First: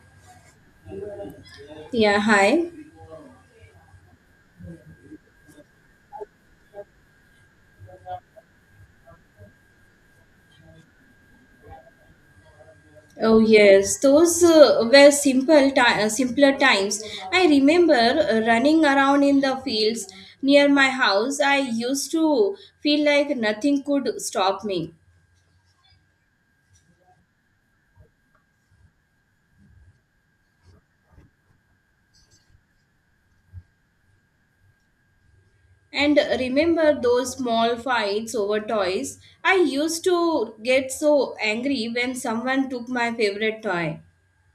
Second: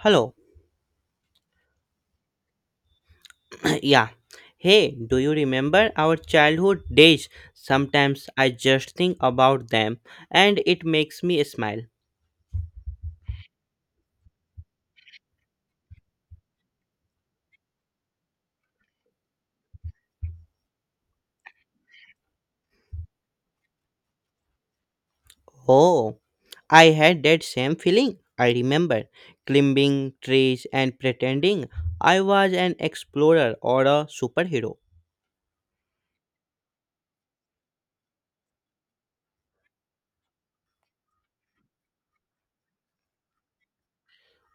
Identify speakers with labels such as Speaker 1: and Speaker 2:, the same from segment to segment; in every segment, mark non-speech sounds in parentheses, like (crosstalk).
Speaker 1: Hello.
Speaker 2: Yeah, hi.
Speaker 1: (clears throat) yeah. Hey, do you remember our childhood days? Sometimes I just think about them and it makes me smile.
Speaker 2: Oh yes, those were simple simpler times. I remember running around in the fields near my house. I used to feel like nothing could stop me.
Speaker 1: Oh, I had that same feeling. I remember climbing trees and pretending I was an explorer or a superhero.
Speaker 2: And remember those small fights over toys. I used to get so angry when someone took my favorite toy.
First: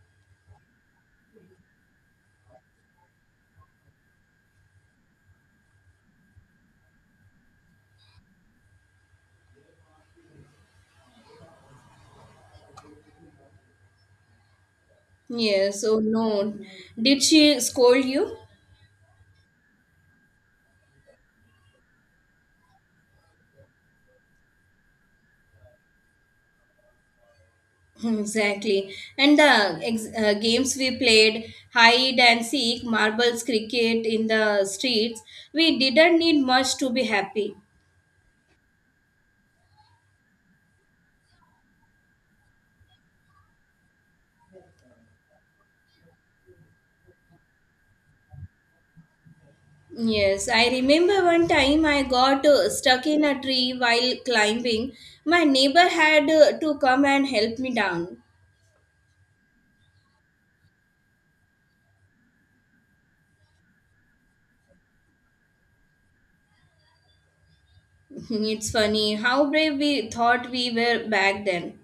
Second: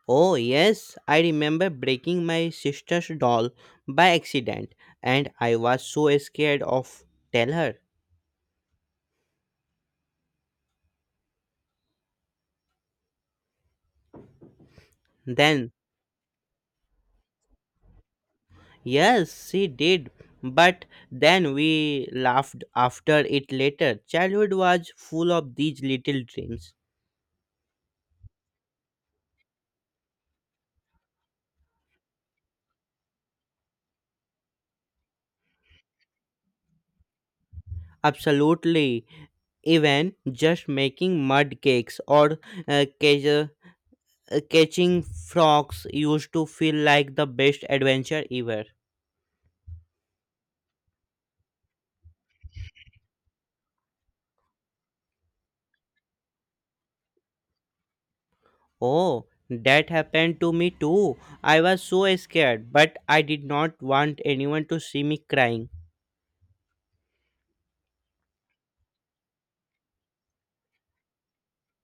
Speaker 1: Oh, yes, I remember breaking my sister's doll by accident and I was so scared of tell her. Then
Speaker 2: Yes, oh no. Did she scold you?
Speaker 1: yes, she did. But then we laughed after it later. Childhood was full of these little dreams.
Speaker 2: (laughs) Exactly. And the games we played, hide and seek, marbles, cricket in the streets, we didn't need much to be happy.
Speaker 1: Absolutely. Even just making mud cakes or uh, catch, uh, catching frogs used to feel like the best adventure ever.
Speaker 2: Yes, I remember one time I got stuck in a tree while climbing. My neighbor had to come and help me down.
Speaker 1: Oh, that happened to me too. I was so scared, but I did not want anyone to see me crying.
Speaker 2: (laughs) It's funny how brave we thought we were back then.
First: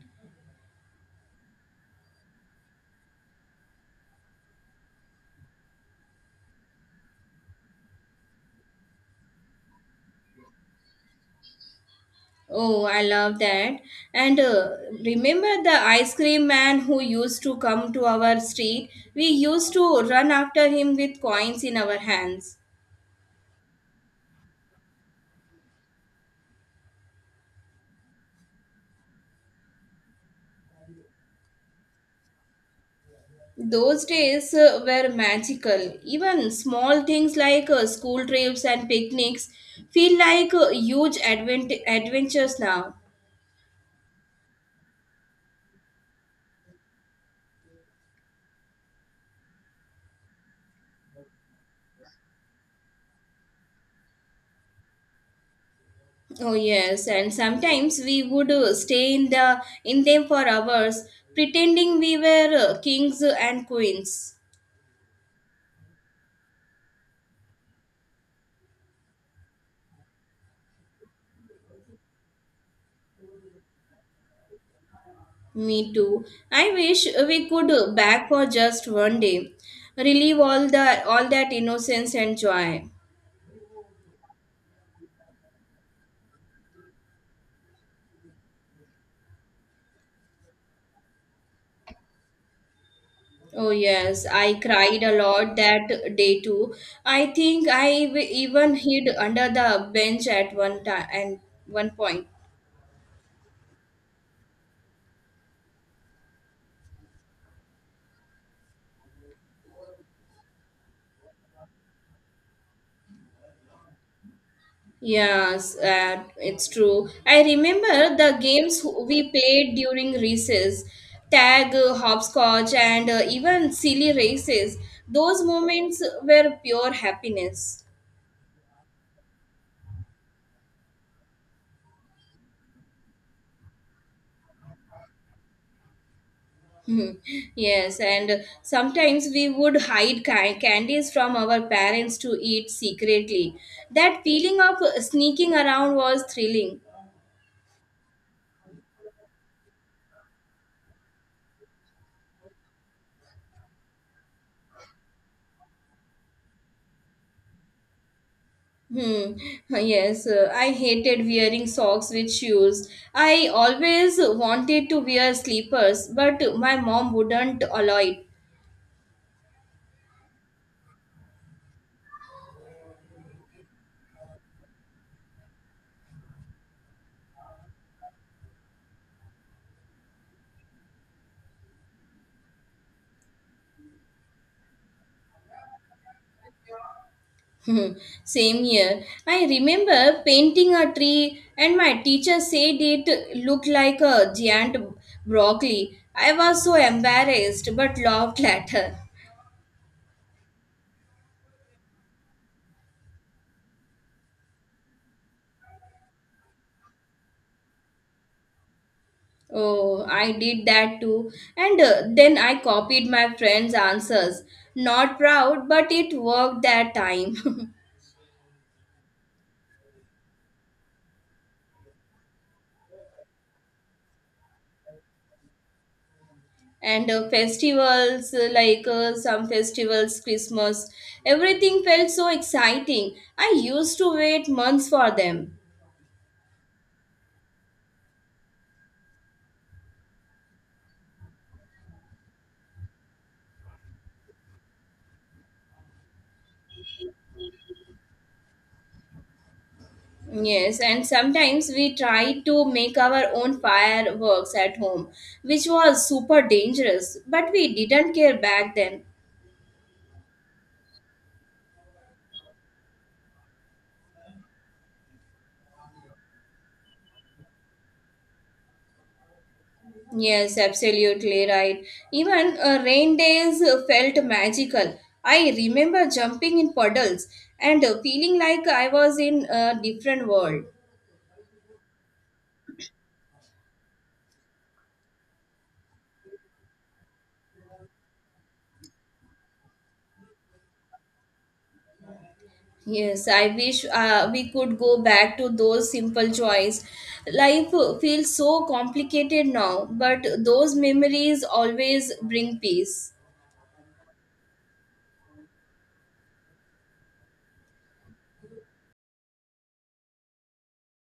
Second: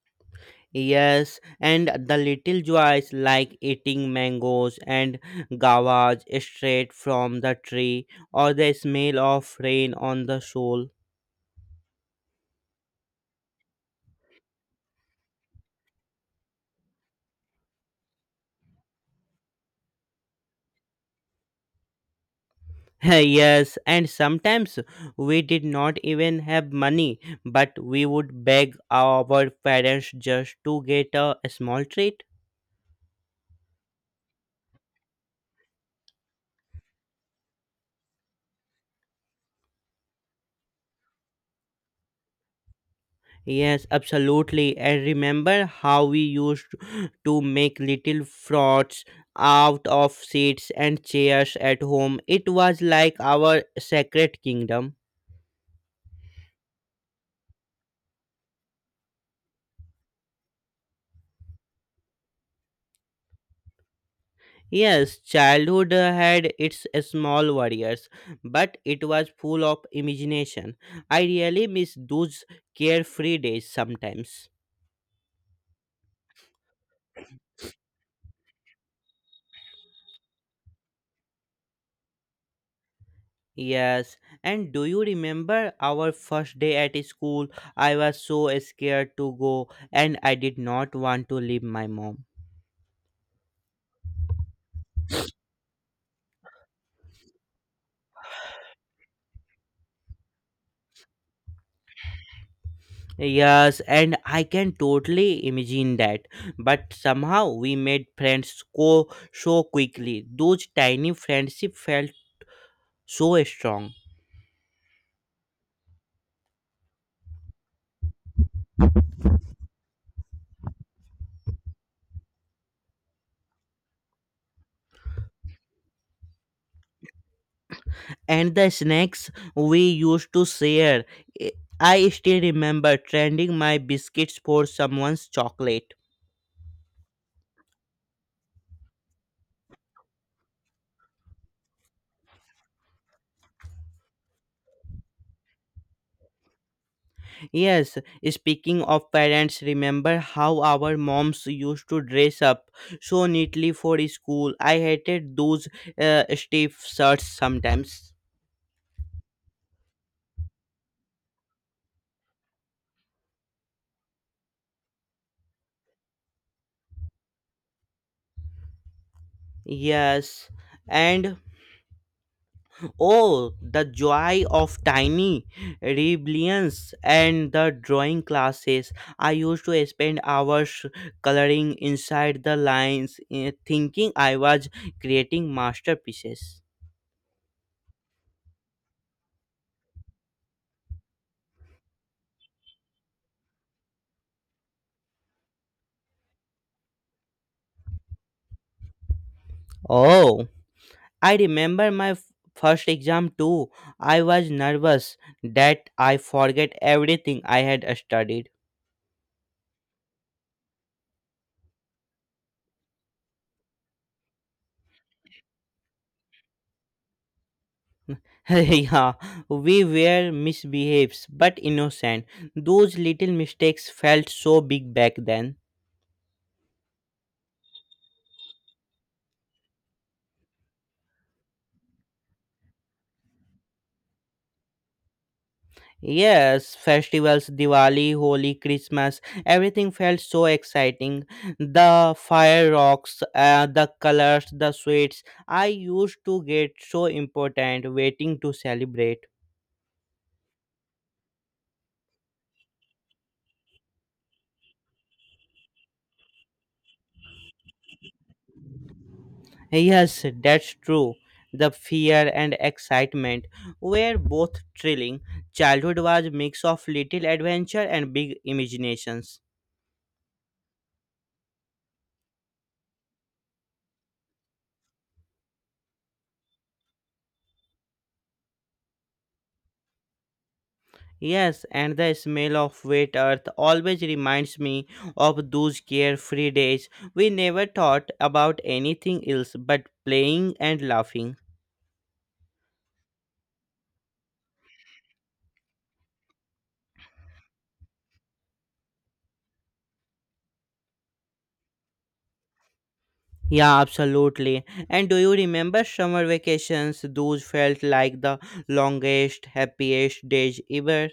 Speaker 1: Yes, and the little joys like eating mangoes and guavas straight from the tree, or the smell of rain on the soul.
Speaker 2: Oh, I love that. And remember the ice cream man who used to come to our street? We used to run after him with coins in our hands.
Speaker 1: (laughs) Yes, and sometimes we did not even have money, but we would beg our parents just to get a small treat.
Speaker 2: Those days were magical. Even small things like school trips and picnics feel like huge adventures now.
Speaker 1: Yes, absolutely. I remember how we used to make little frauds out of seats and chairs at home. It was like our sacred kingdom.
Speaker 2: Oh yes, and sometimes we would stay in them for hours, pretending we were kings and queens.
Speaker 1: Yes, childhood had its small warriors, but it was full of imagination. I really miss those carefree days sometimes.
Speaker 2: Me too. I wish we could back for just one day, relieve all that innocence and joy.
Speaker 1: Yes, and do you remember our first day at school? I was so scared to go and I did not want to leave my mom.
Speaker 2: Oh yes, I cried a lot that day too. I think I even hid under the bench at one time and one point.
Speaker 1: Yes, and I can totally imagine that. But somehow we made friends go so quickly. Those tiny friendship felt so strong.
Speaker 2: Yes, it's true. I remember the games we played during recess, tag, hopscotch, and even silly races. Those moments were pure happiness.
Speaker 1: And the snacks we used to share. I I still remember trading my biscuits for someone's chocolate.
Speaker 2: (laughs) Mhm. Yes, and sometimes we would hide candies from our parents to eat secretly. That feeling of sneaking around was thrilling.
Speaker 1: Yes, speaking of parents, remember how our moms used to dress up so neatly for school? I hated those stiff shirts sometimes.
Speaker 2: Hmm. (laughs) Yes, I hated wearing socks with shoes. I always wanted to wear slippers, but my mom wouldn't allow it.
Speaker 1: Yes, and oh, the joy of tiny rebellions and the drawing classes. I used to spend hours coloring inside the lines, thinking I was creating masterpieces.
Speaker 2: (laughs) Same here. I remember painting a tree, and my teacher said it looked like a giant broccoli. I was so embarrassed but laughed at her.
Speaker 1: Oh. I remember my first exam too. I was nervous that I forget everything I had studied.
Speaker 2: Oh, I did that too. And then I copied my friend's answers. Not proud, but it worked that time. (laughs)
Speaker 1: (laughs) Yeah, we were misbehaves but innocent. Those little mistakes felt so big back then.
Speaker 2: And festivals, like some festivals, Christmas, everything felt so exciting. I used to wait months for them.
Speaker 1: Yes, festivals, Diwali, Holi, Christmas, everything felt so exciting. The fireworks, the colors, the sweets. I used to get so important waiting to celebrate.
Speaker 2: Yes, and sometimes we tried to make our own fireworks at home, which was super dangerous, but we didn't care back then.
Speaker 1: Yes, that's true. The fear and excitement were both thrilling. Childhood was a mix of little adventure and big imaginations.
Speaker 2: Yes, absolutely right. Even rain days felt magical. I remember jumping in puddles and feeling like I was in a different world.
Speaker 1: Yes, and the smell of wet earth always reminds me of those carefree days. We never thought about anything else but playing and laughing.
Speaker 2: Yes, I wish we could go back to those simple joys. Life feels so complicated now, but those memories always bring peace.
Speaker 1: Yeah, absolutely. And do you remember summer vacations? Those felt like the longest, happiest days ever.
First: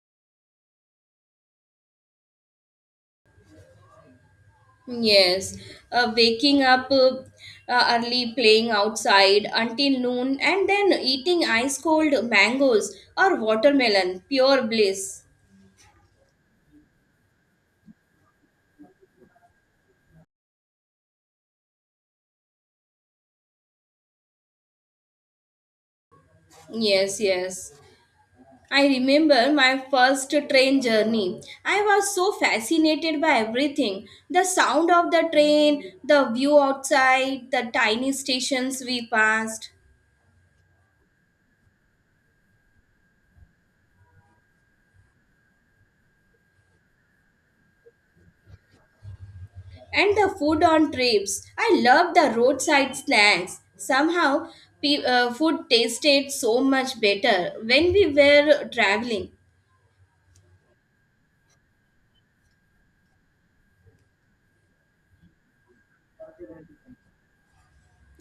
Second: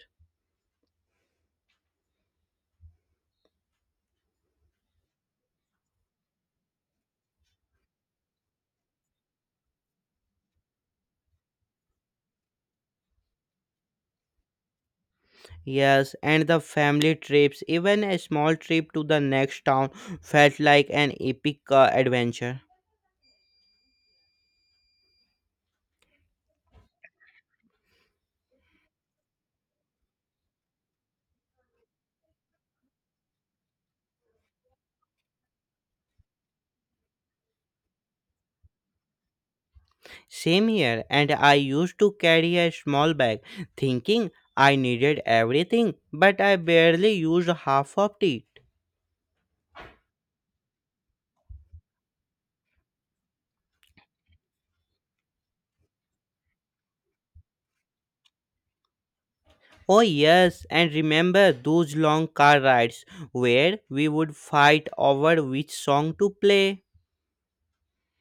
Speaker 2: Yes, waking up early, playing outside until noon, and then eating ice cold mangoes or watermelon, pure bliss.
Speaker 1: Yes, and the family trips, even a small trip to the next town, felt like an epic adventure.
Speaker 2: Yes, yes. I remember my first train journey. I was so fascinated by everything the sound of the train, the view outside, the tiny stations we passed,
Speaker 1: Same here, and I used to carry a small bag, thinking I needed everything, but I barely used half of it.
Speaker 2: and the food on trips. I loved the roadside snacks. Somehow, food tasted so much better when we were traveling.
Speaker 1: Oh, yes, and remember those long car rides where we would fight over which song to play,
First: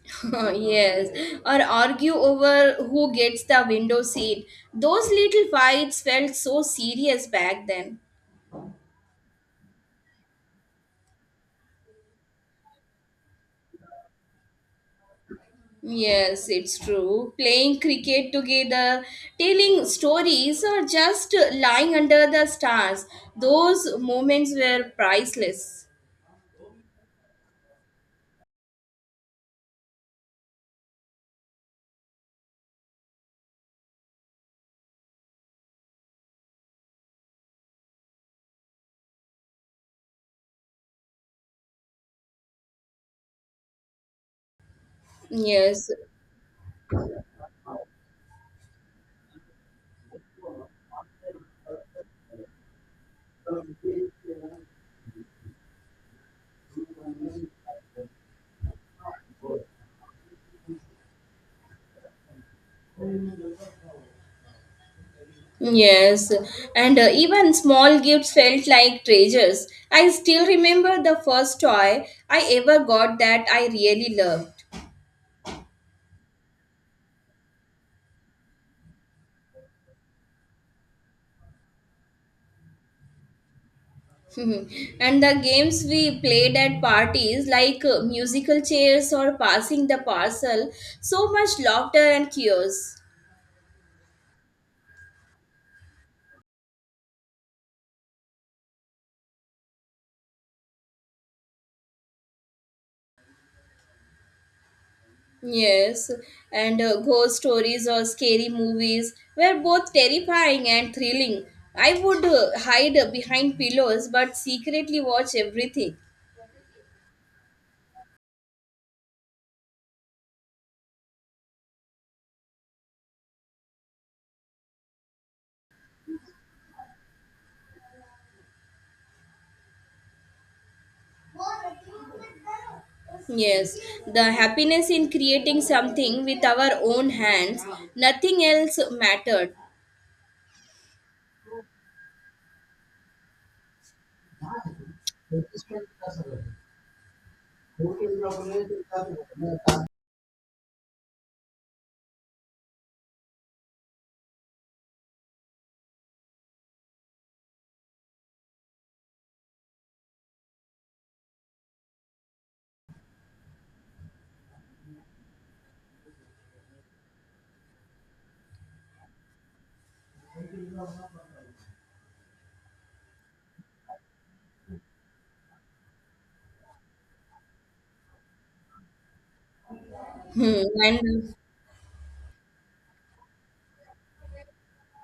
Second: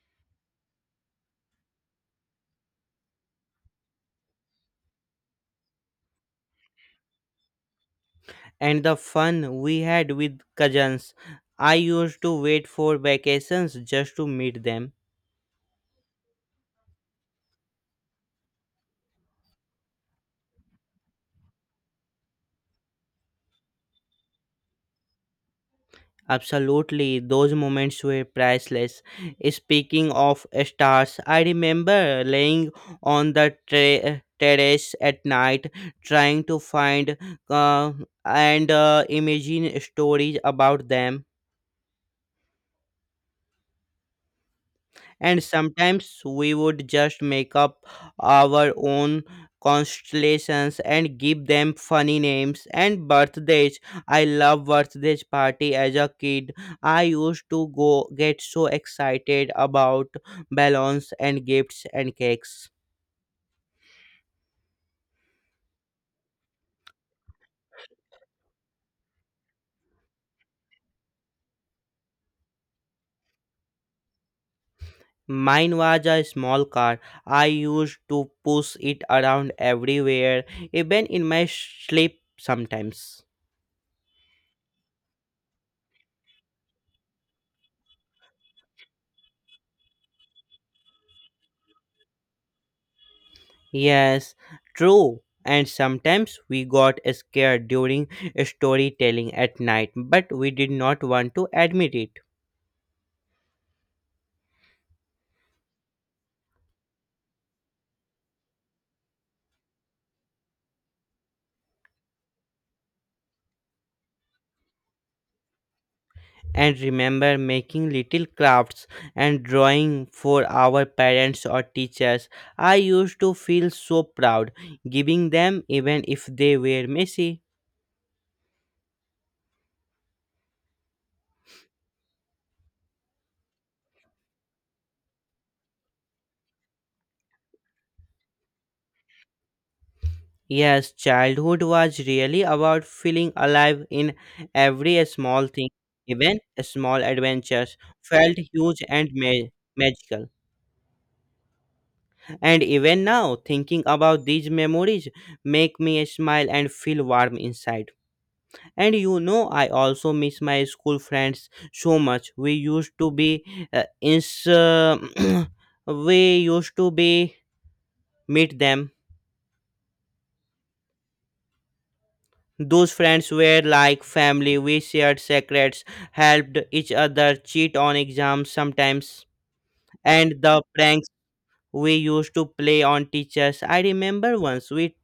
Speaker 2: (laughs) Yes, or argue over who gets the window seat. Those little fights felt so serious back then.
Speaker 1: and the fun we had with cousins. I used to wait for vacations just to meet them.
Speaker 2: Yes, it's true. Playing cricket together, telling stories, or just lying under the stars, those moments were priceless.
Speaker 1: Absolutely, those moments were priceless. Speaking of stars, I remember laying on the terrace at night trying to find uh, and imagine stories about them. And
Speaker 2: Yes,
Speaker 1: sometimes we would just make up our own constellations and give them funny names and birthdays. I love birthdays party as a kid. I used to go get so excited about balloons and gifts and cakes.
Speaker 2: yes. And even small gifts felt like treasures. I still remember the first toy I ever got that I really loved.
Speaker 1: Mine was a small car. I used to push it around everywhere, even in my sleep sometimes.
Speaker 2: (laughs) And the games we played at parties, like musical chairs or passing the parcel, so much laughter and chaos.
Speaker 1: Yes, true. And sometimes we got scared during storytelling at night, but we did not want to admit it.
Speaker 2: Yes, and ghost stories or scary movies were both terrifying and thrilling. I would hide behind pillows but secretly watch everything.
Speaker 1: And remember making little crafts and drawing for our parents or teachers. I used to feel so proud giving them, even if they were messy.
Speaker 2: Yes, the happiness in creating something with our own hands, nothing else mattered.
Speaker 1: Yes, childhood was really about feeling alive in every small thing, even small adventures felt huge and magical. And even now, thinking about these memories make me smile and feel warm inside. And you know, I also miss my school friends so much. We used to be ins- (clears throat) we used to be meet them. Those friends were like family. We shared secrets, helped each other cheat on exams sometimes, and the
Speaker 2: Hmm.
Speaker 1: pranks
Speaker 2: And
Speaker 1: we used to play on teachers. I remember once we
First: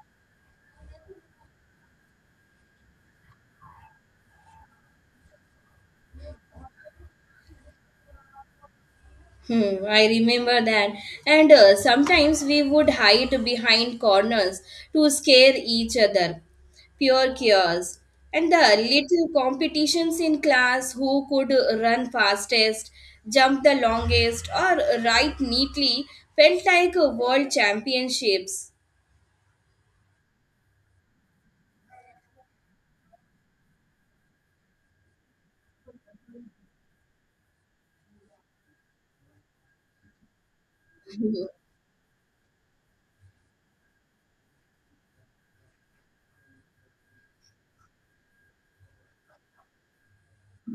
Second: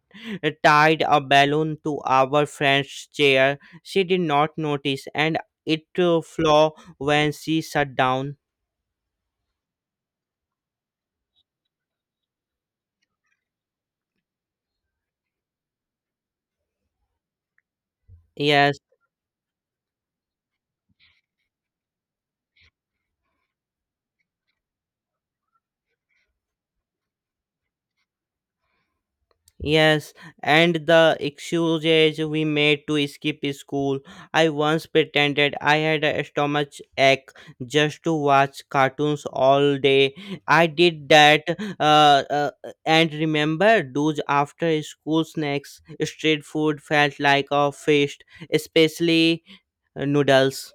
Speaker 1: tied a balloon to our friend's chair. She did not notice and it flew when she sat down.
Speaker 2: I remember that. And sometimes we would hide behind corners to scare each other. Pure chaos. And the
Speaker 1: Yes,
Speaker 2: little competitions in class who could run fastest, jump the longest, or write neatly felt like world championships.
Speaker 1: yes, and the excuses we made to skip school. I once pretended I had a stomach ache just to watch cartoons all day. I did that uh, uh, and remember those after school snacks. Street food felt like a feast, especially noodles.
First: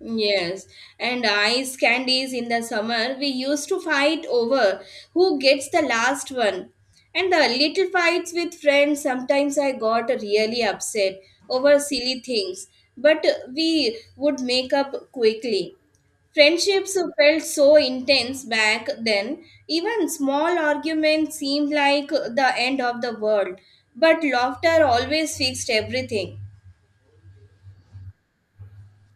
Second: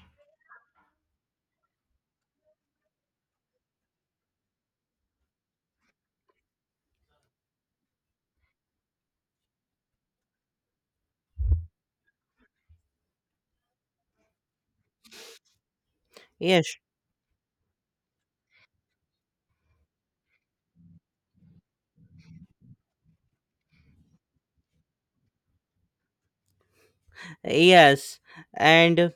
Speaker 2: Yes, and ice candies in the summer we used to fight over who gets the last one. And the little fights with friends, sometimes I got really upset over silly things, but we would make up quickly.
Speaker 1: Yes,
Speaker 2: Friendships felt so intense back then, even small arguments seemed like the end of the world, but laughter always fixed everything.
Speaker 1: yes, and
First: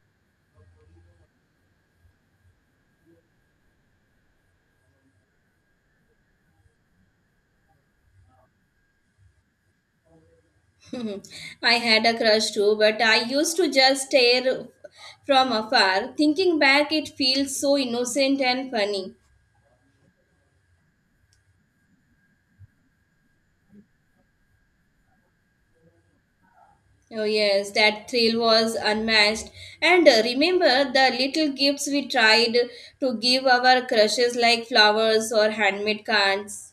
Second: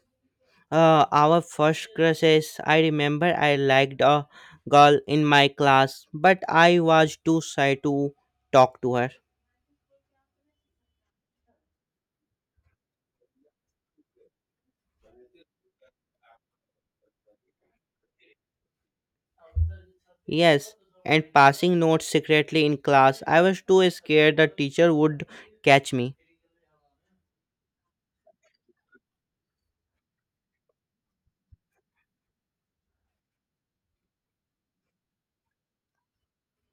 Speaker 1: Our first crush is I remember I liked a girl in my class, but I was too shy to talk to her.
Speaker 2: (laughs) I had a crush too, but I used to just stare from afar. Thinking back, it feels so innocent and funny.
Speaker 1: Yes, and passing notes secretly in class, I was too scared the teacher would catch me.
Speaker 2: Oh, yes, that thrill was unmatched. And remember the little gifts we tried to give our crushes, like flowers or handmade cards.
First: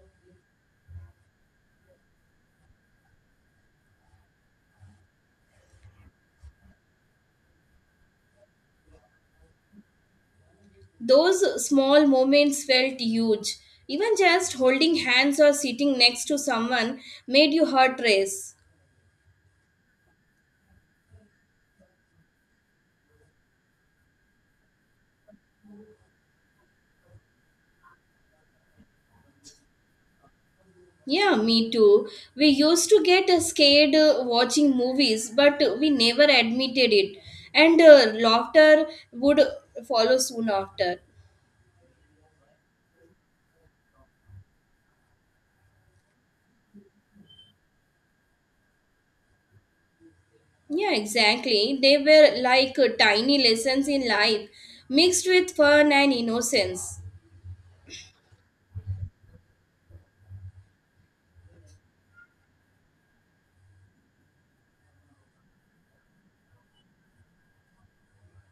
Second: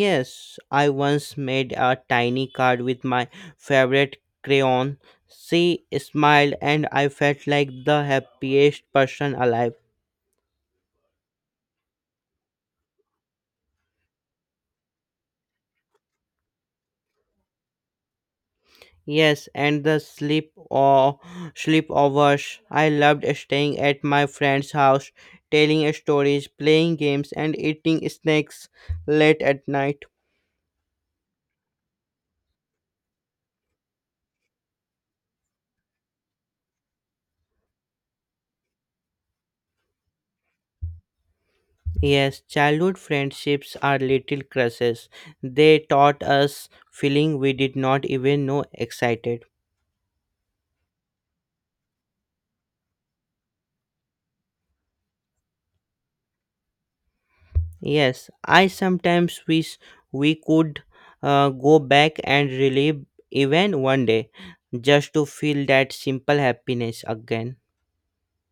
Speaker 1: Yes, I once made a tiny card with my favorite crayon. She smiled, and I felt like the happiest person alive.
Speaker 2: Those small moments felt huge. Even just holding hands or sitting next to someone made your heart race.
Speaker 1: Yes, and the sleepovers. I loved staying at my friend's house, telling stories, playing games, and eating snacks late at night.
Speaker 2: Yeah, me too. We used to get scared watching movies, but we never admitted it. And laughter would follow soon after.
Speaker 1: Yes, childhood friendships are little crushes. They taught us feeling we did not even know excited.
Speaker 2: Yeah, exactly. They were like tiny lessons in life, mixed with fun and innocence.
Speaker 1: Yes, I sometimes wish we could go back and relive even one day just to feel that simple happiness again.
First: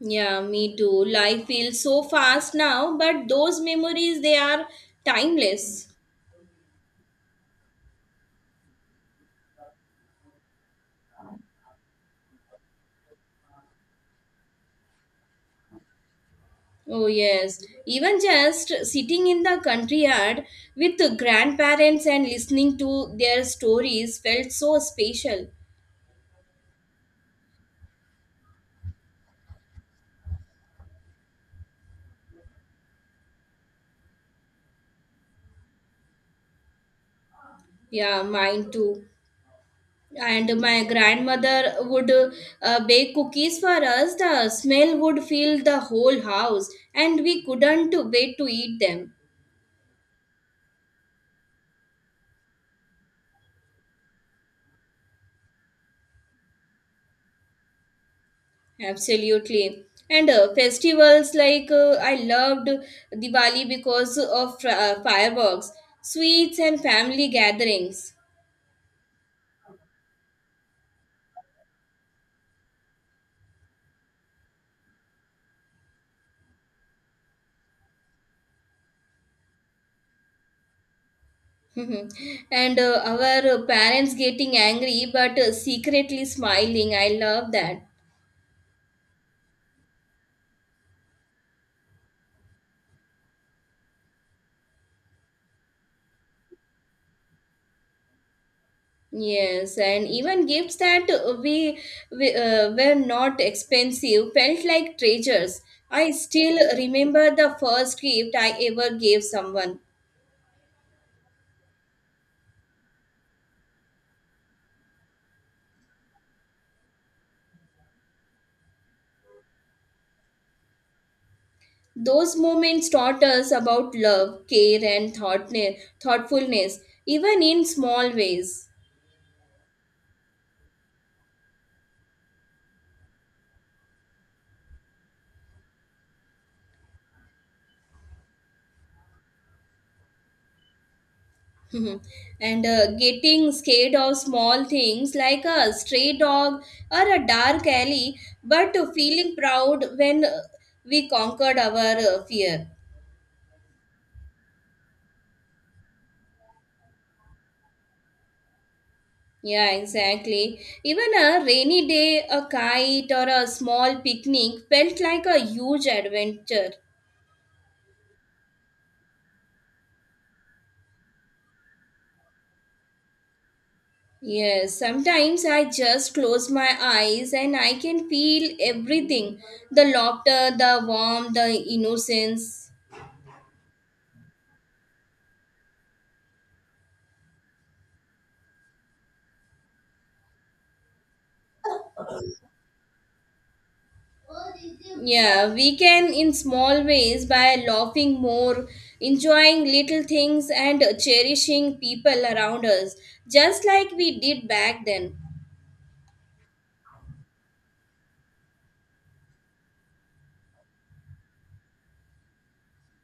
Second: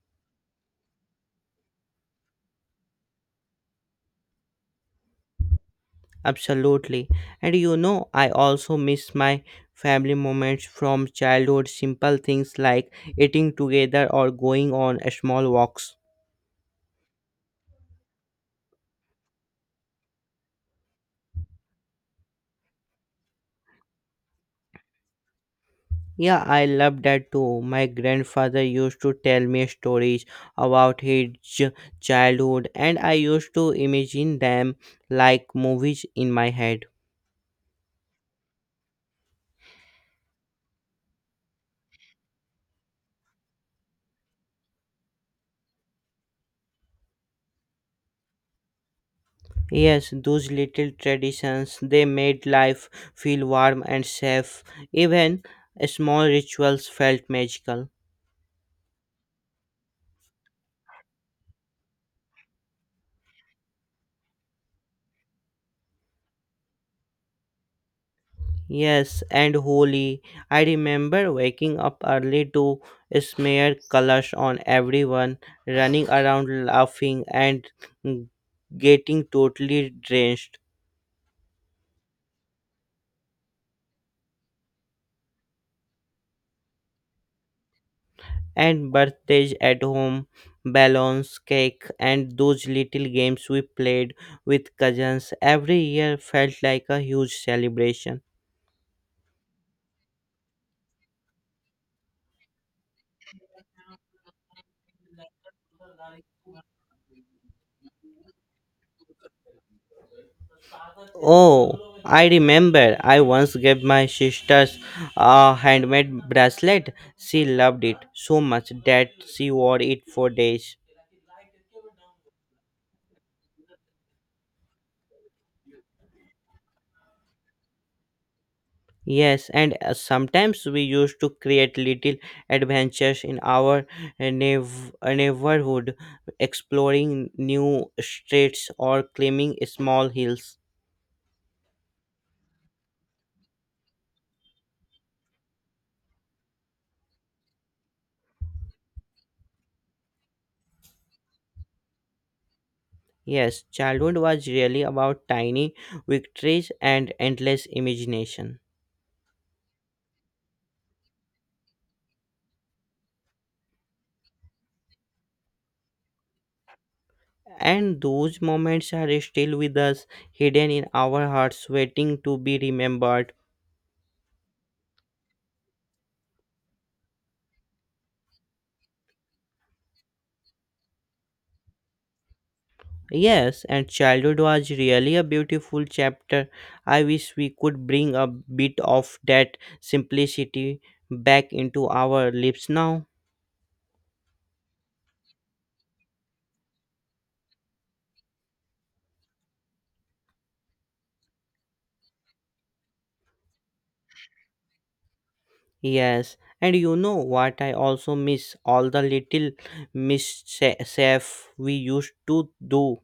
Speaker 2: Yeah, me too. Life feels so fast now, but those memories, they are timeless.
Speaker 1: Absolutely. And you know, I also miss my family moments from childhood, simple things like eating together or going on small walks.
Speaker 2: Oh, yes. Even just sitting in the country yard with the grandparents and listening to their stories felt so special.
Speaker 1: Yeah, I love that too. My grandfather used to tell me stories about his childhood, and I used to imagine them like movies in my head.
Speaker 2: Yeah, mine too. And my grandmother would bake cookies for us. The smell would fill the whole house, and we couldn't wait to eat them.
Speaker 1: Yes, those little traditions they made life feel warm and safe. Even small rituals felt magical.
Speaker 2: Absolutely. And festivals like I loved Diwali because of fireworks, sweets, and family gatherings.
Speaker 1: Yes, and holy. I remember waking up early to smear colors on everyone, running around laughing and getting totally drenched.
Speaker 2: (laughs) Mhm. And our parents getting angry but secretly smiling. I love that.
Speaker 1: And birthdays at home, balloons, cake, and those little games we played with cousins every year felt like a huge celebration.
Speaker 2: Yes, and even gifts that we were not expensive felt like treasures. I still remember the first gift I ever gave someone.
Speaker 1: Oh, I remember. I once gave my sisters a handmade bracelet. She loved it so much that she wore it for days.
Speaker 2: Those moments taught us about love, care, and thoughtfulness, even in small ways.
Speaker 1: Yes, and sometimes we used to create little adventures in our uh, neigh- neighborhood, exploring new streets or climbing small hills.
Speaker 2: Mhm. And getting scared of small things like a stray dog or a dark alley, but feeling proud when we conquered our fear.
Speaker 1: Yes, childhood was really about tiny victories and endless imagination.
Speaker 2: Yeah, exactly. Even a rainy day, a kite, or a small picnic felt like a huge adventure.
Speaker 1: And those moments are still with us, hidden in our hearts, waiting to be remembered.
Speaker 2: Yes, sometimes I just close my eyes and I can feel everything the laughter, the warmth, the innocence.
Speaker 1: Yes, and childhood was really a beautiful chapter. I wish we could bring a bit of that simplicity back into our lives now.
Speaker 2: Yeah, we can in small ways by laughing more, enjoying little things, and cherishing people around us, just like we did back then. (laughs)
Speaker 1: Yes, and you know what I also miss? All the little mischief we used to do.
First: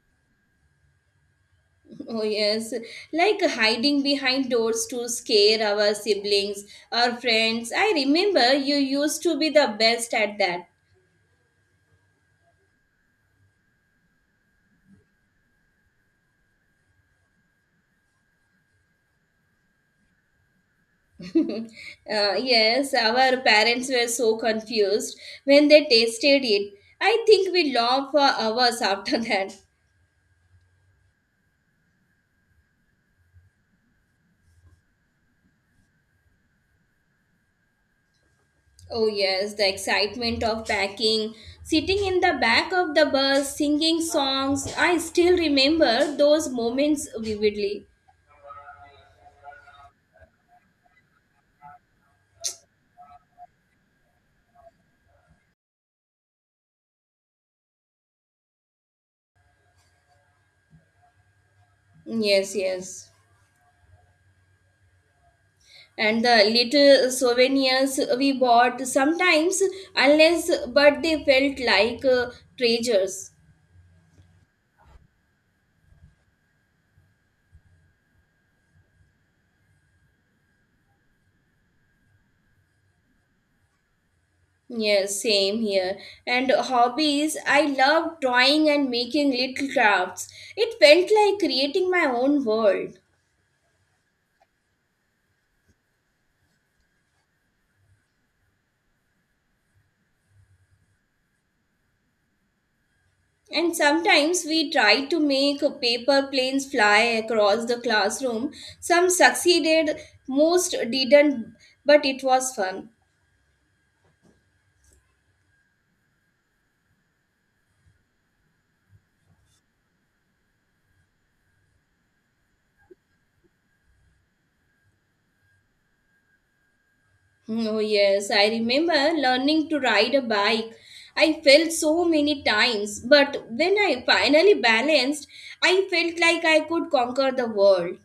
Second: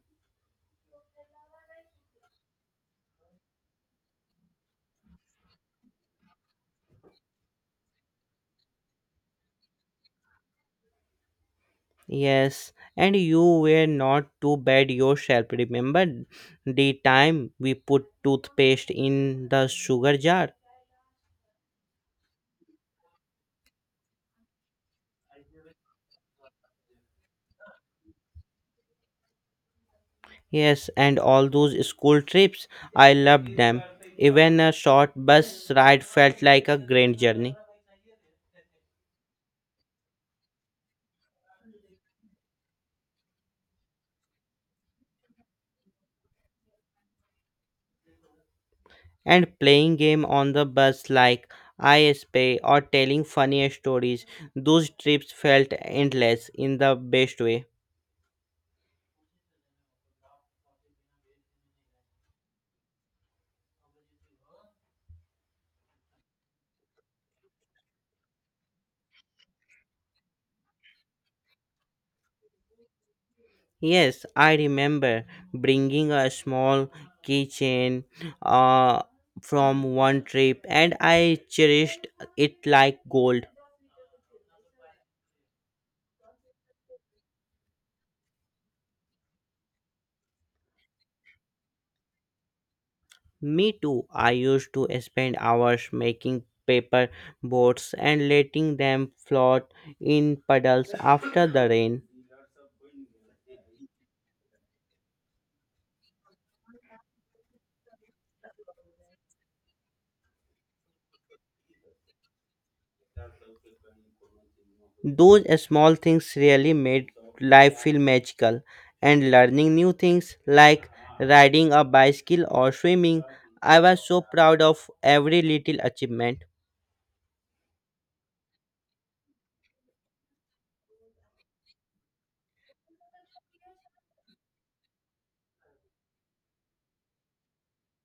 Speaker 2: Oh, yes, like hiding behind doors to scare our siblings or friends. I remember you used to be the best at that.
Speaker 1: Yes, and you were not too bad yourself. Remember the time we put toothpaste in the sugar jar?
Speaker 2: (laughs) Yes, our parents were so confused when they tasted it. I think we laughed for hours (laughs) after that.
Speaker 1: Yes, and all those school trips. I loved them. Even a short bus ride felt like a grand journey.
Speaker 2: Oh, yes, the excitement of packing, sitting in the back of the bus, singing songs. I still remember those moments vividly.
Speaker 1: And playing game on the bus like ISP or telling funny stories, those trips felt endless in the best way.
Speaker 2: Yes, yes. And the little souvenirs we bought sometimes, unless but they felt like treasures.
Speaker 1: Yes, I remember bringing a small keychain uh, from one trip and I cherished it like gold.
Speaker 2: Yes, same here. And hobbies, I love drawing and making little crafts. It felt like creating my own world.
Speaker 1: Me too, I used to spend hours making paper boats and letting them float in puddles after the rain.
Speaker 2: And sometimes we try to make paper planes fly across the classroom. Some succeeded, most didn't, but it was fun.
Speaker 1: Those small things really made life feel magical, and learning new things like riding a bicycle or swimming, I was so proud of every little achievement.
Speaker 2: Oh, yes, I remember learning to ride a bike. I fell so many times, but when I finally balanced, I felt like I could conquer the world.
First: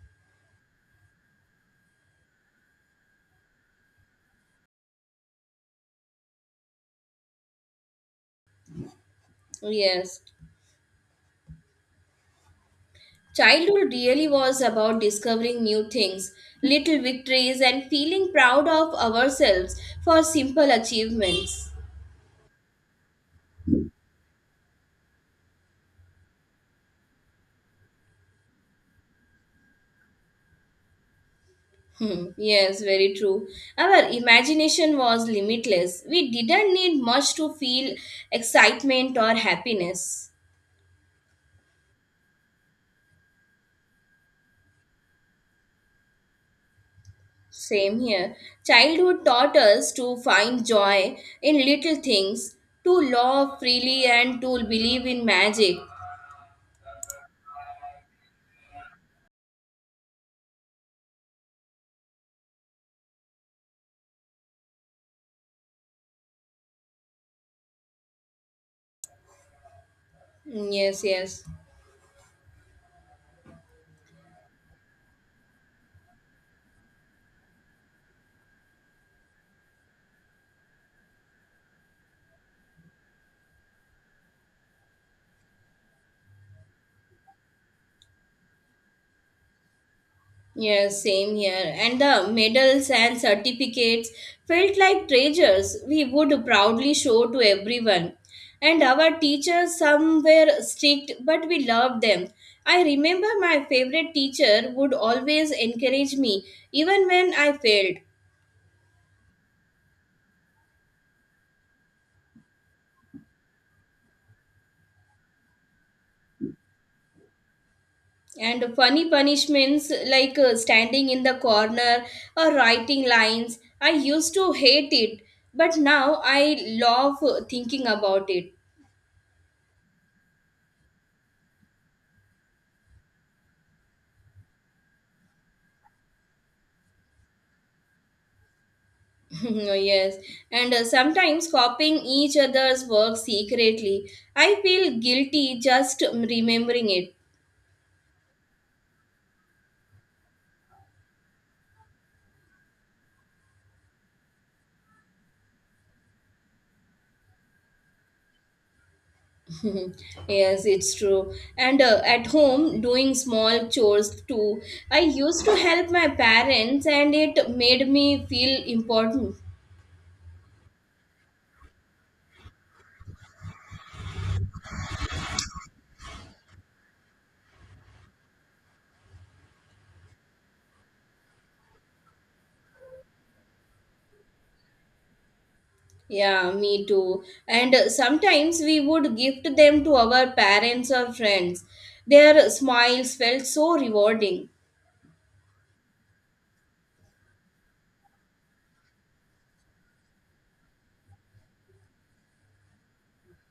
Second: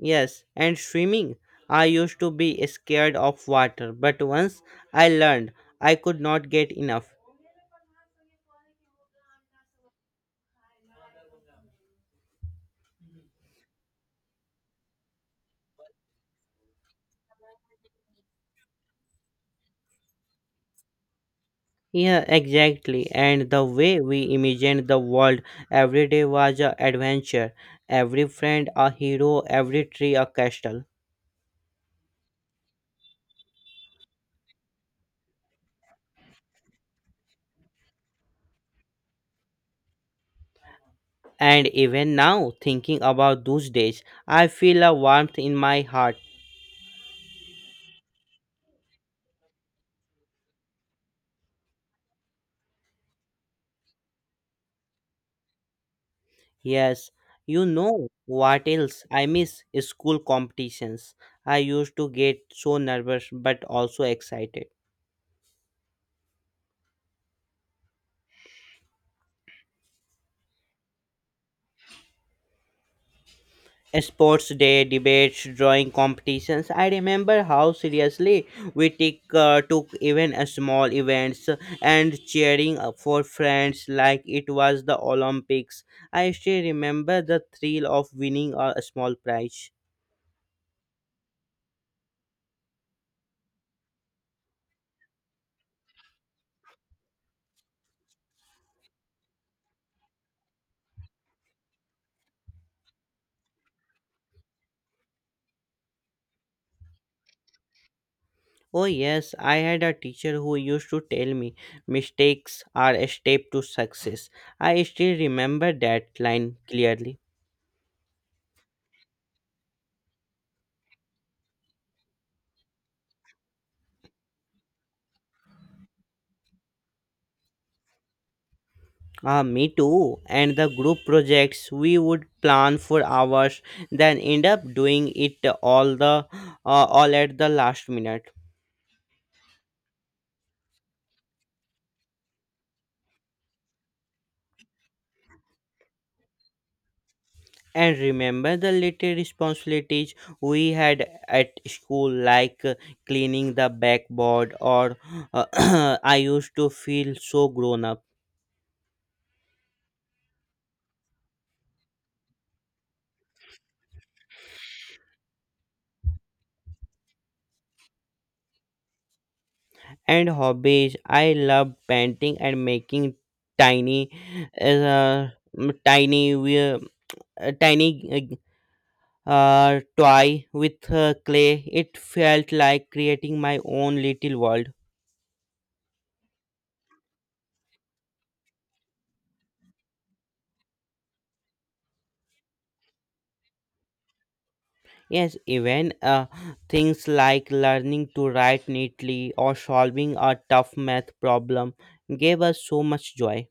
Speaker 1: Yes, and swimming. I used to be scared of water, but once I learned, I could not get enough.
Speaker 2: Oh, yes, childhood really was about discovering new things, little victories, and feeling proud of ourselves for simple achievements.
Speaker 1: Yeah, exactly. And the way we imagined the world every day was an adventure. Every friend a hero, every tree a castle.
Speaker 2: Hmm, yes, very true. Our imagination was limitless. We didn't need much to feel excitement or happiness.
Speaker 1: And even now, thinking about those days, I feel a warmth in my heart.
Speaker 2: Same here. Childhood taught us to find joy in little things, to love freely, and to believe in magic.
Speaker 1: Yes, you know what else? I miss school competitions. I used to get so nervous but also excited.
Speaker 2: Hmm, yes, yes.
Speaker 1: Sports day, debates, drawing competitions. I remember how seriously we took even a small events and cheering up for friends like it was the Olympics. I still remember the thrill of winning a small prize.
Speaker 2: Yeah, same here. And the medals and certificates felt like treasures we would proudly show to everyone. And our teachers, some were strict, but we loved them. I remember my favorite teacher would always encourage me, even when I failed.
Speaker 1: Oh, yes, I had a teacher who used to tell me mistakes are a step to success. I still remember that line clearly.
Speaker 2: And funny punishments like standing in the corner or writing lines, I used to hate it, but now I love thinking about it.
Speaker 1: Ah, me too. And the group projects we would plan for hours, then end up doing it all at the last minute.
Speaker 2: (laughs) Yes, and sometimes copying each other's work secretly. I feel guilty just remembering it.
Speaker 1: And remember the little responsibilities we had at school, like cleaning the backboard, or (clears throat) I used to feel so grown up.
Speaker 2: (laughs) Yes, it's true. And at home, doing small chores too. I used to help my parents, and it made me feel important.
Speaker 1: And hobbies. I love painting and making tiny, uh, mm, tiny, wheel- tiny uh, toy with clay. It felt like creating my own little world.
Speaker 2: Yeah, me too. And sometimes we would gift them to our parents or friends. Their smiles felt so rewarding.
Speaker 1: Yes, even things like learning to write neatly or solving a tough math problem gave us so much joy.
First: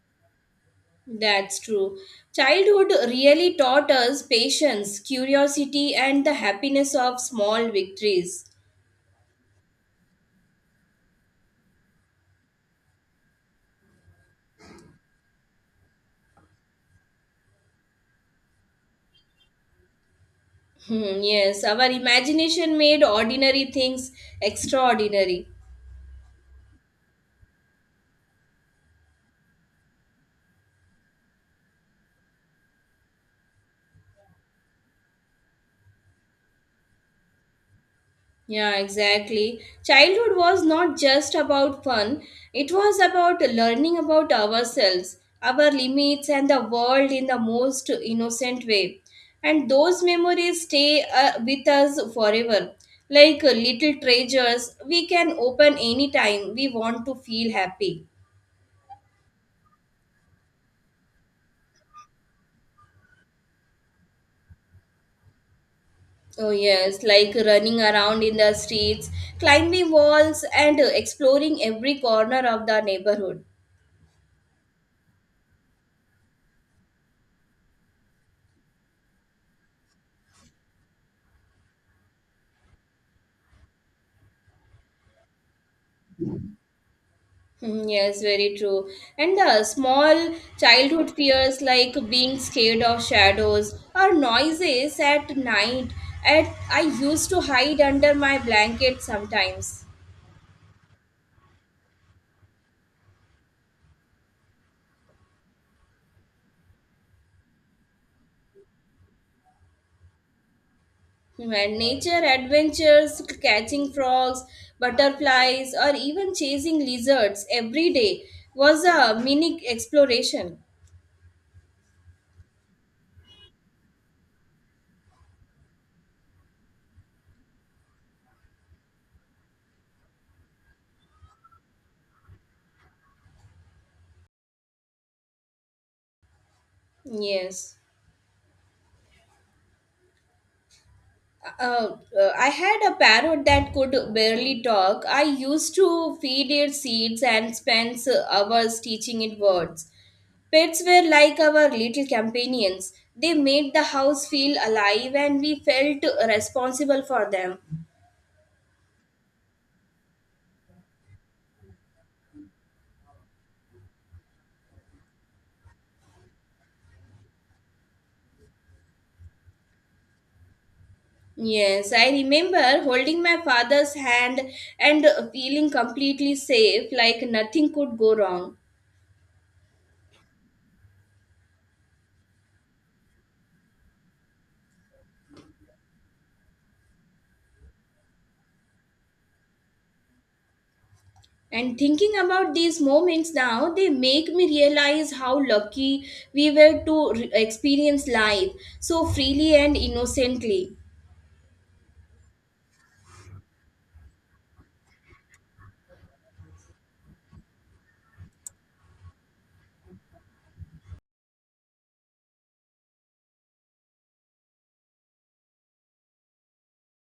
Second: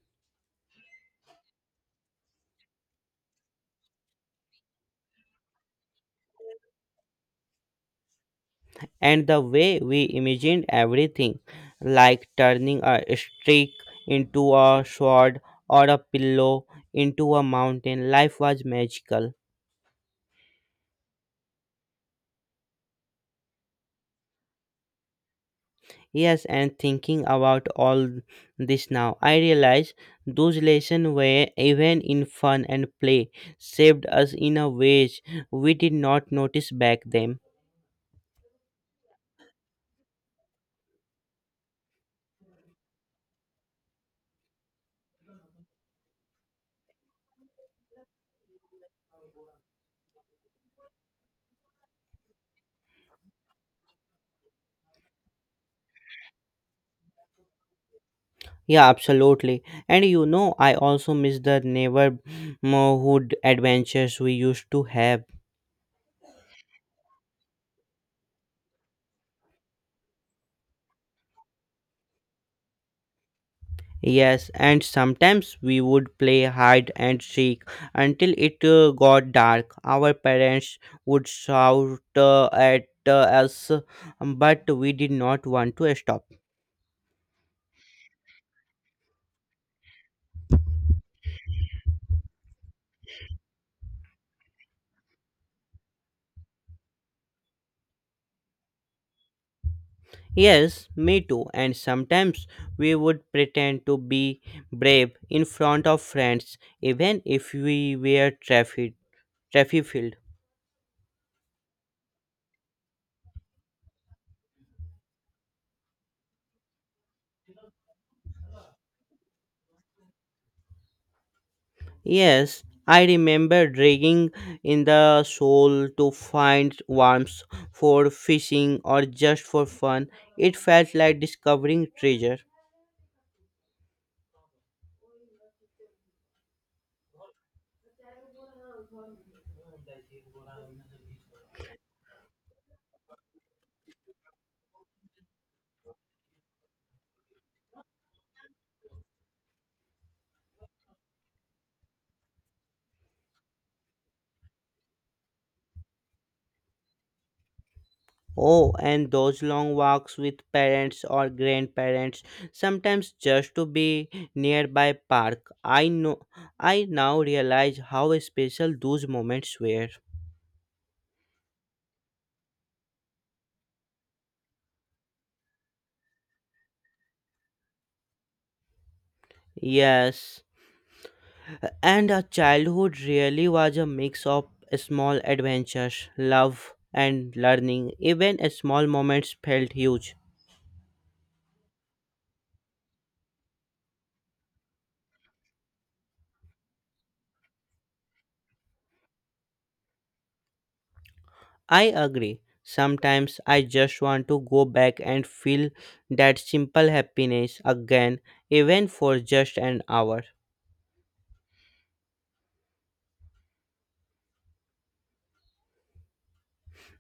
Speaker 2: That's true. Childhood really taught us patience, curiosity, and the happiness of small victories.
Speaker 1: And the way we imagined everything, like turning a stick into a sword or a pillow into a mountain, life was magical.
Speaker 2: Hmm, yes, our imagination made ordinary things extraordinary.
Speaker 1: Yes, and thinking about all this now, I realize those lessons were, even in fun and play, saved us in a ways we did not notice back then.
Speaker 2: Yeah, exactly. Childhood was not just about fun, it was about learning about ourselves, our limits, and the world in the most innocent way. And those memories stay with us forever. Like little treasures, we can open anytime we want to feel happy.
Speaker 1: Yeah, absolutely. I also miss the neighborhood adventures we used to have.
Speaker 2: Oh, yes, like running around in the streets, climbing walls, and exploring every corner of the neighborhood.
Speaker 1: Yes, and sometimes we would play hide and seek until it got dark. Our parents would shout at us, but we did not want to stop.
Speaker 2: Mm, yes, very true. And the small childhood fears like being scared of shadows or noises at night. At I used to hide under my blanket sometimes.
Speaker 1: Yes, me too. And sometimes we would pretend to be brave in front of friends, even if we were traffic filled.
Speaker 2: And nature adventures, catching frogs, butterflies, or even chasing lizards every day was a mini exploration.
Speaker 1: Yes, I remember dragging in the shoal to find worms for fishing or just for fun. It felt like discovering treasure.
Speaker 2: Yes. Uh, I had a parrot that could barely talk. I used to feed it seeds and spend hours teaching it words. Pets were like our little companions. They made the house feel alive and we felt responsible for them.
Speaker 1: Oh, and those long walks with parents or grandparents, sometimes just to be nearby park. I know I now realize how special those moments were.
Speaker 2: Yes, I remember holding my father's hand and feeling completely safe, like nothing could go wrong.
Speaker 1: Yes. And our childhood really was a mix of small adventures, love, and learning. Even small moments felt huge.
Speaker 2: And thinking about these moments now, they make me realize how lucky we were to experience life so freely and innocently.
Speaker 1: I agree. Sometimes I just want to go back and feel that simple happiness again, even for just an hour.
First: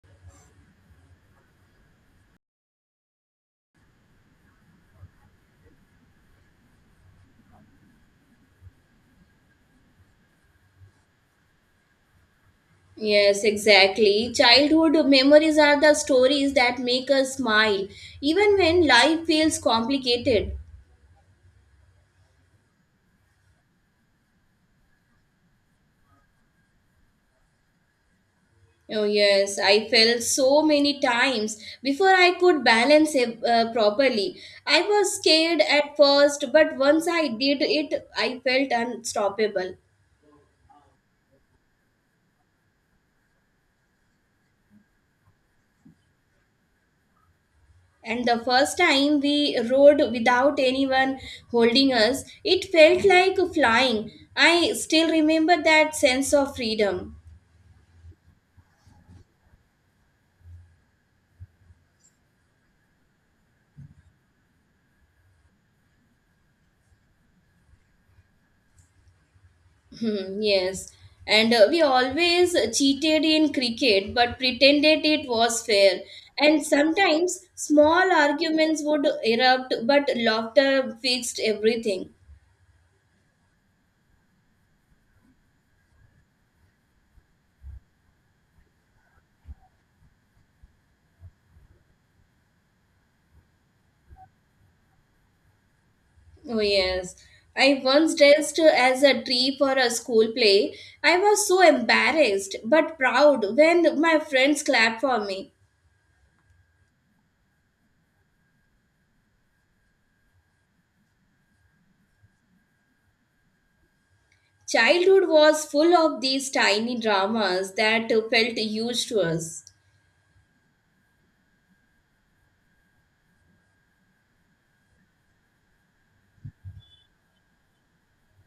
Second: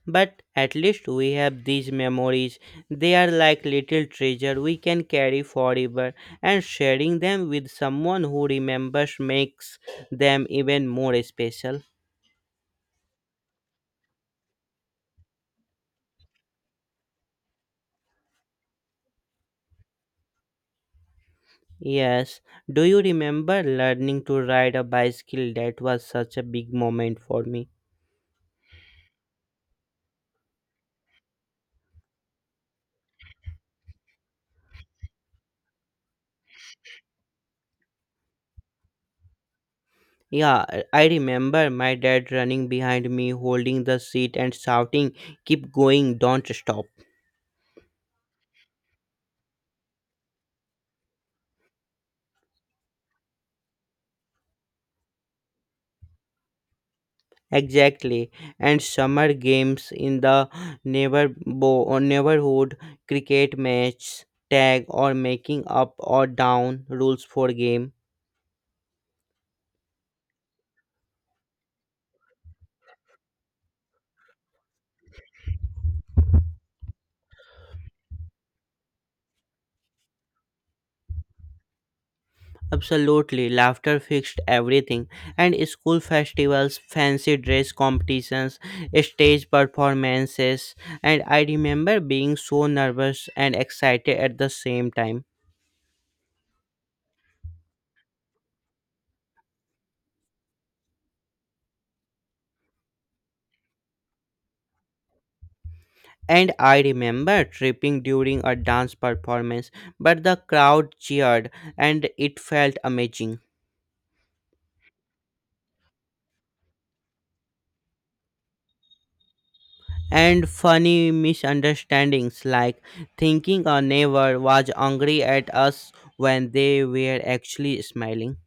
Speaker 1: But at least we have these memories. They are like little treasure we can carry forever, and sharing them with someone who remembers makes them even more special.
Speaker 2: Yes, exactly. Childhood memories are the stories that make us smile, even when life feels complicated.
Speaker 1: Yes. Do you remember learning to ride a bicycle? That was such a big moment for me.
Speaker 2: Oh, yes, I fell so many times before I could balance it properly. I was scared at first, but once I did it, I felt unstoppable.
Speaker 1: Yeah, I remember my dad running behind me, holding the seat and shouting, "Keep going, don't stop."
Speaker 2: And the first time we rode without anyone holding us, it felt like flying. I still remember that sense of freedom.
Speaker 1: Exactly. And summer games in the or neighborhood, cricket match, tag, or making up or down rules for game.
Speaker 2: Hmm, yes. And we always cheated in cricket but pretended it was fair. And sometimes small arguments would erupt, but laughter fixed everything.
Speaker 1: Absolutely, laughter fixed everything, and school festivals, fancy dress competitions, stage performances, and I remember being so nervous and excited at the same time.
Speaker 2: Oh, yes. I once dressed as a tree for a school play. I was so embarrassed but proud when my friends clapped for me.
Speaker 1: And I remember tripping during a dance performance, but the crowd cheered and it felt amazing.
Speaker 2: Childhood was full of these tiny dramas that felt huge to us.
Speaker 1: And funny misunderstandings like thinking a neighbor was angry at us when they were actually smiling.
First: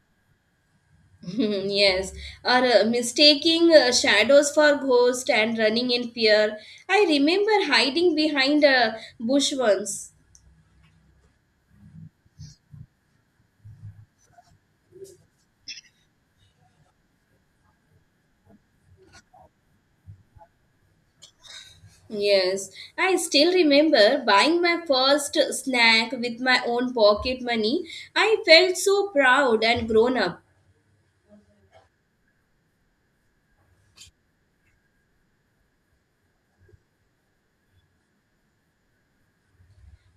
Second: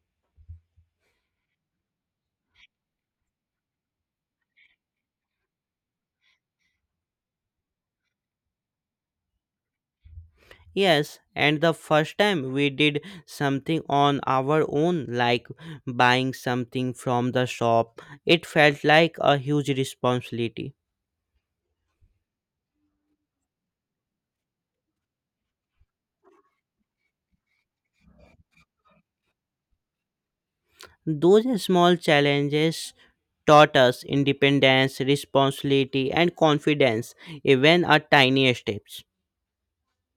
Speaker 2: (laughs) Yes, or mistaking shadows for ghosts and running in fear. I remember hiding behind a bush once.
Speaker 1: Yes, and the first time we did something on our own, like buying something from the shop, it felt like a huge responsibility.
Speaker 2: Yes, I still remember buying my first snack with my own pocket money. I felt so proud and grown up.
Speaker 1: Those small challenges taught us independence, responsibility, and confidence, even at tiny steps.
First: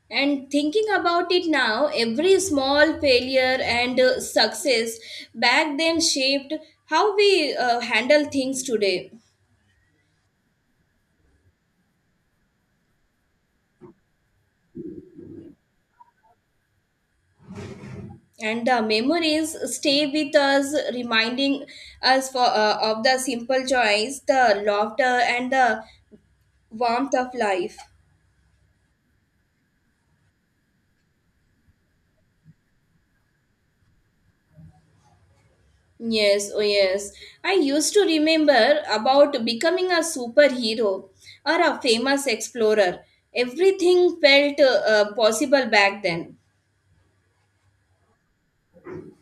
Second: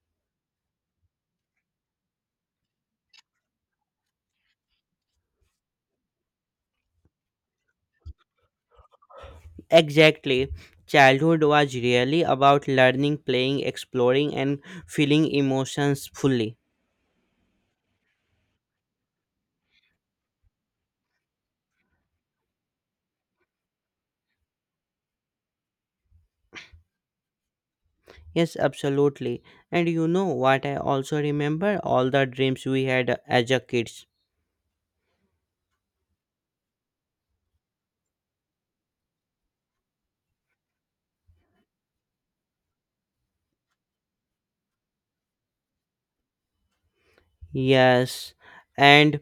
Speaker 2: And thinking about it now, every small failure and success back then shaped how we handle things today.
Speaker 1: Exactly. Childhood was really about learning, playing, exploring, and feeling emotions fully.
Speaker 2: And the memories stay with us, reminding us of the simple joys, the laughter, and the warmth of life.
Speaker 1: Yes, absolutely. And you know what? I also remember all the dreams we had as a kids.
Speaker 2: Yes, oh yes. I used to remember about becoming a superhero or a famous explorer. Everything felt possible back then.
Speaker 1: Yes, and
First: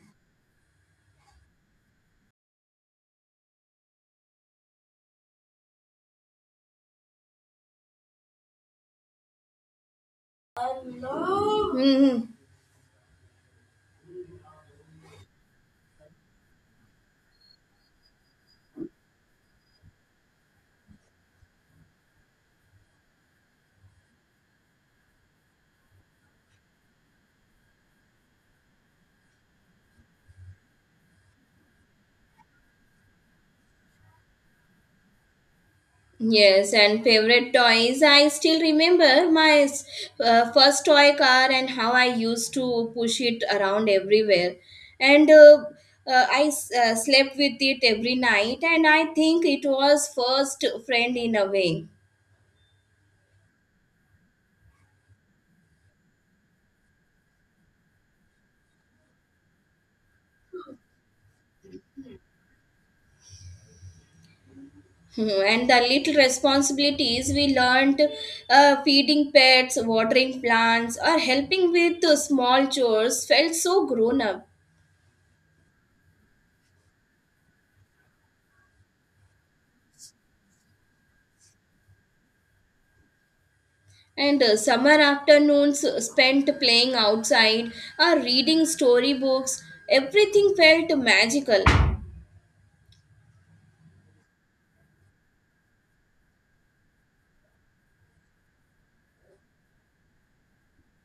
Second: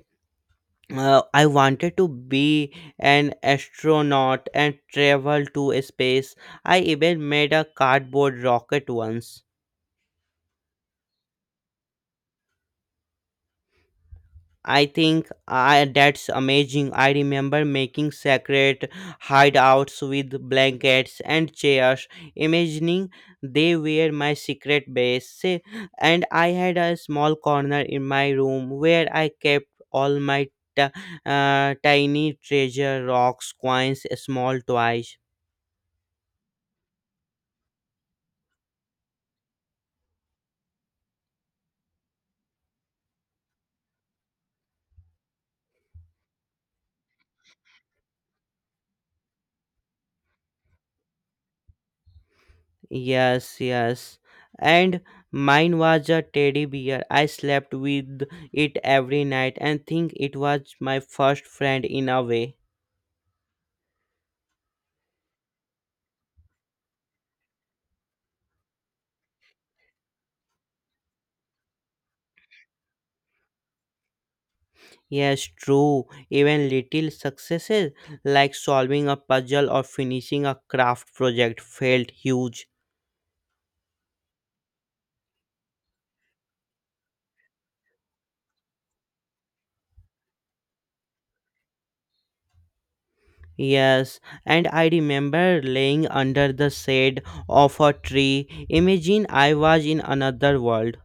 Speaker 1: I wanted to be an astronaut and travel to space. I even made a cardboard rocket once.
Speaker 2: Hmm.
Speaker 1: That's amazing. I remember making secret hideouts with blankets and chairs, imagining they were my secret base. And I had a small corner in my room where I kept all my t- tiny treasure rocks, coins, small toys.
Speaker 2: Yes, and favorite toys. I still remember my first toy car and how I used to push it around everywhere. And I slept with it every night, and I think it was first friend in a way.
Speaker 1: Yes, yes. And mine was a teddy bear. I slept with it every night and think it was my first friend in a way.
Speaker 2: Mhm. And the little responsibilities we learned feeding pets, watering plants, or helping with small chores felt so grown up.
Speaker 1: Yes, true. Even little successes like solving a puzzle or finishing a craft project felt huge.
Speaker 2: And summer afternoons spent playing outside or reading storybooks, everything felt magical.
Speaker 1: Yes, and I remember laying under the shade of a tree. Imagine I was in another world.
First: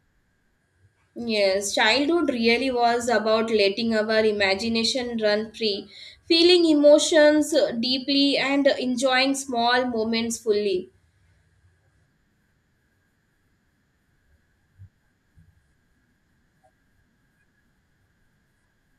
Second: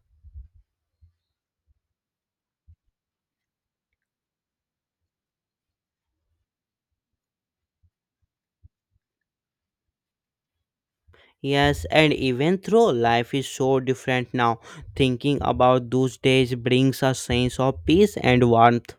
Speaker 2: Yes, childhood really was about letting our imagination run free, feeling emotions deeply, and enjoying small moments fully.
Speaker 1: Yes, and even though life is so different now, thinking about those days brings a sense of peace and warmth.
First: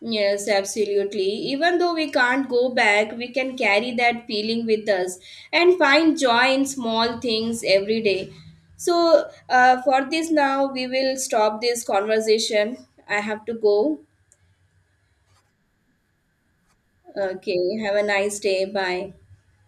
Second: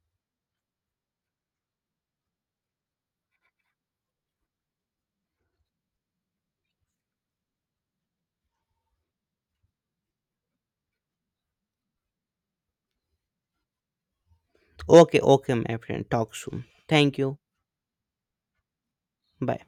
Speaker 2: Yes, absolutely. Even though we can't go back, we can carry that feeling with us and find joy in small things every day. So, for this now, we will stop this conversation. I have to go.
Speaker 1: Okay, okay, my friend. Talk soon. Thank you.
Speaker 2: Okay, have a nice day. Bye.
Speaker 1: Bye.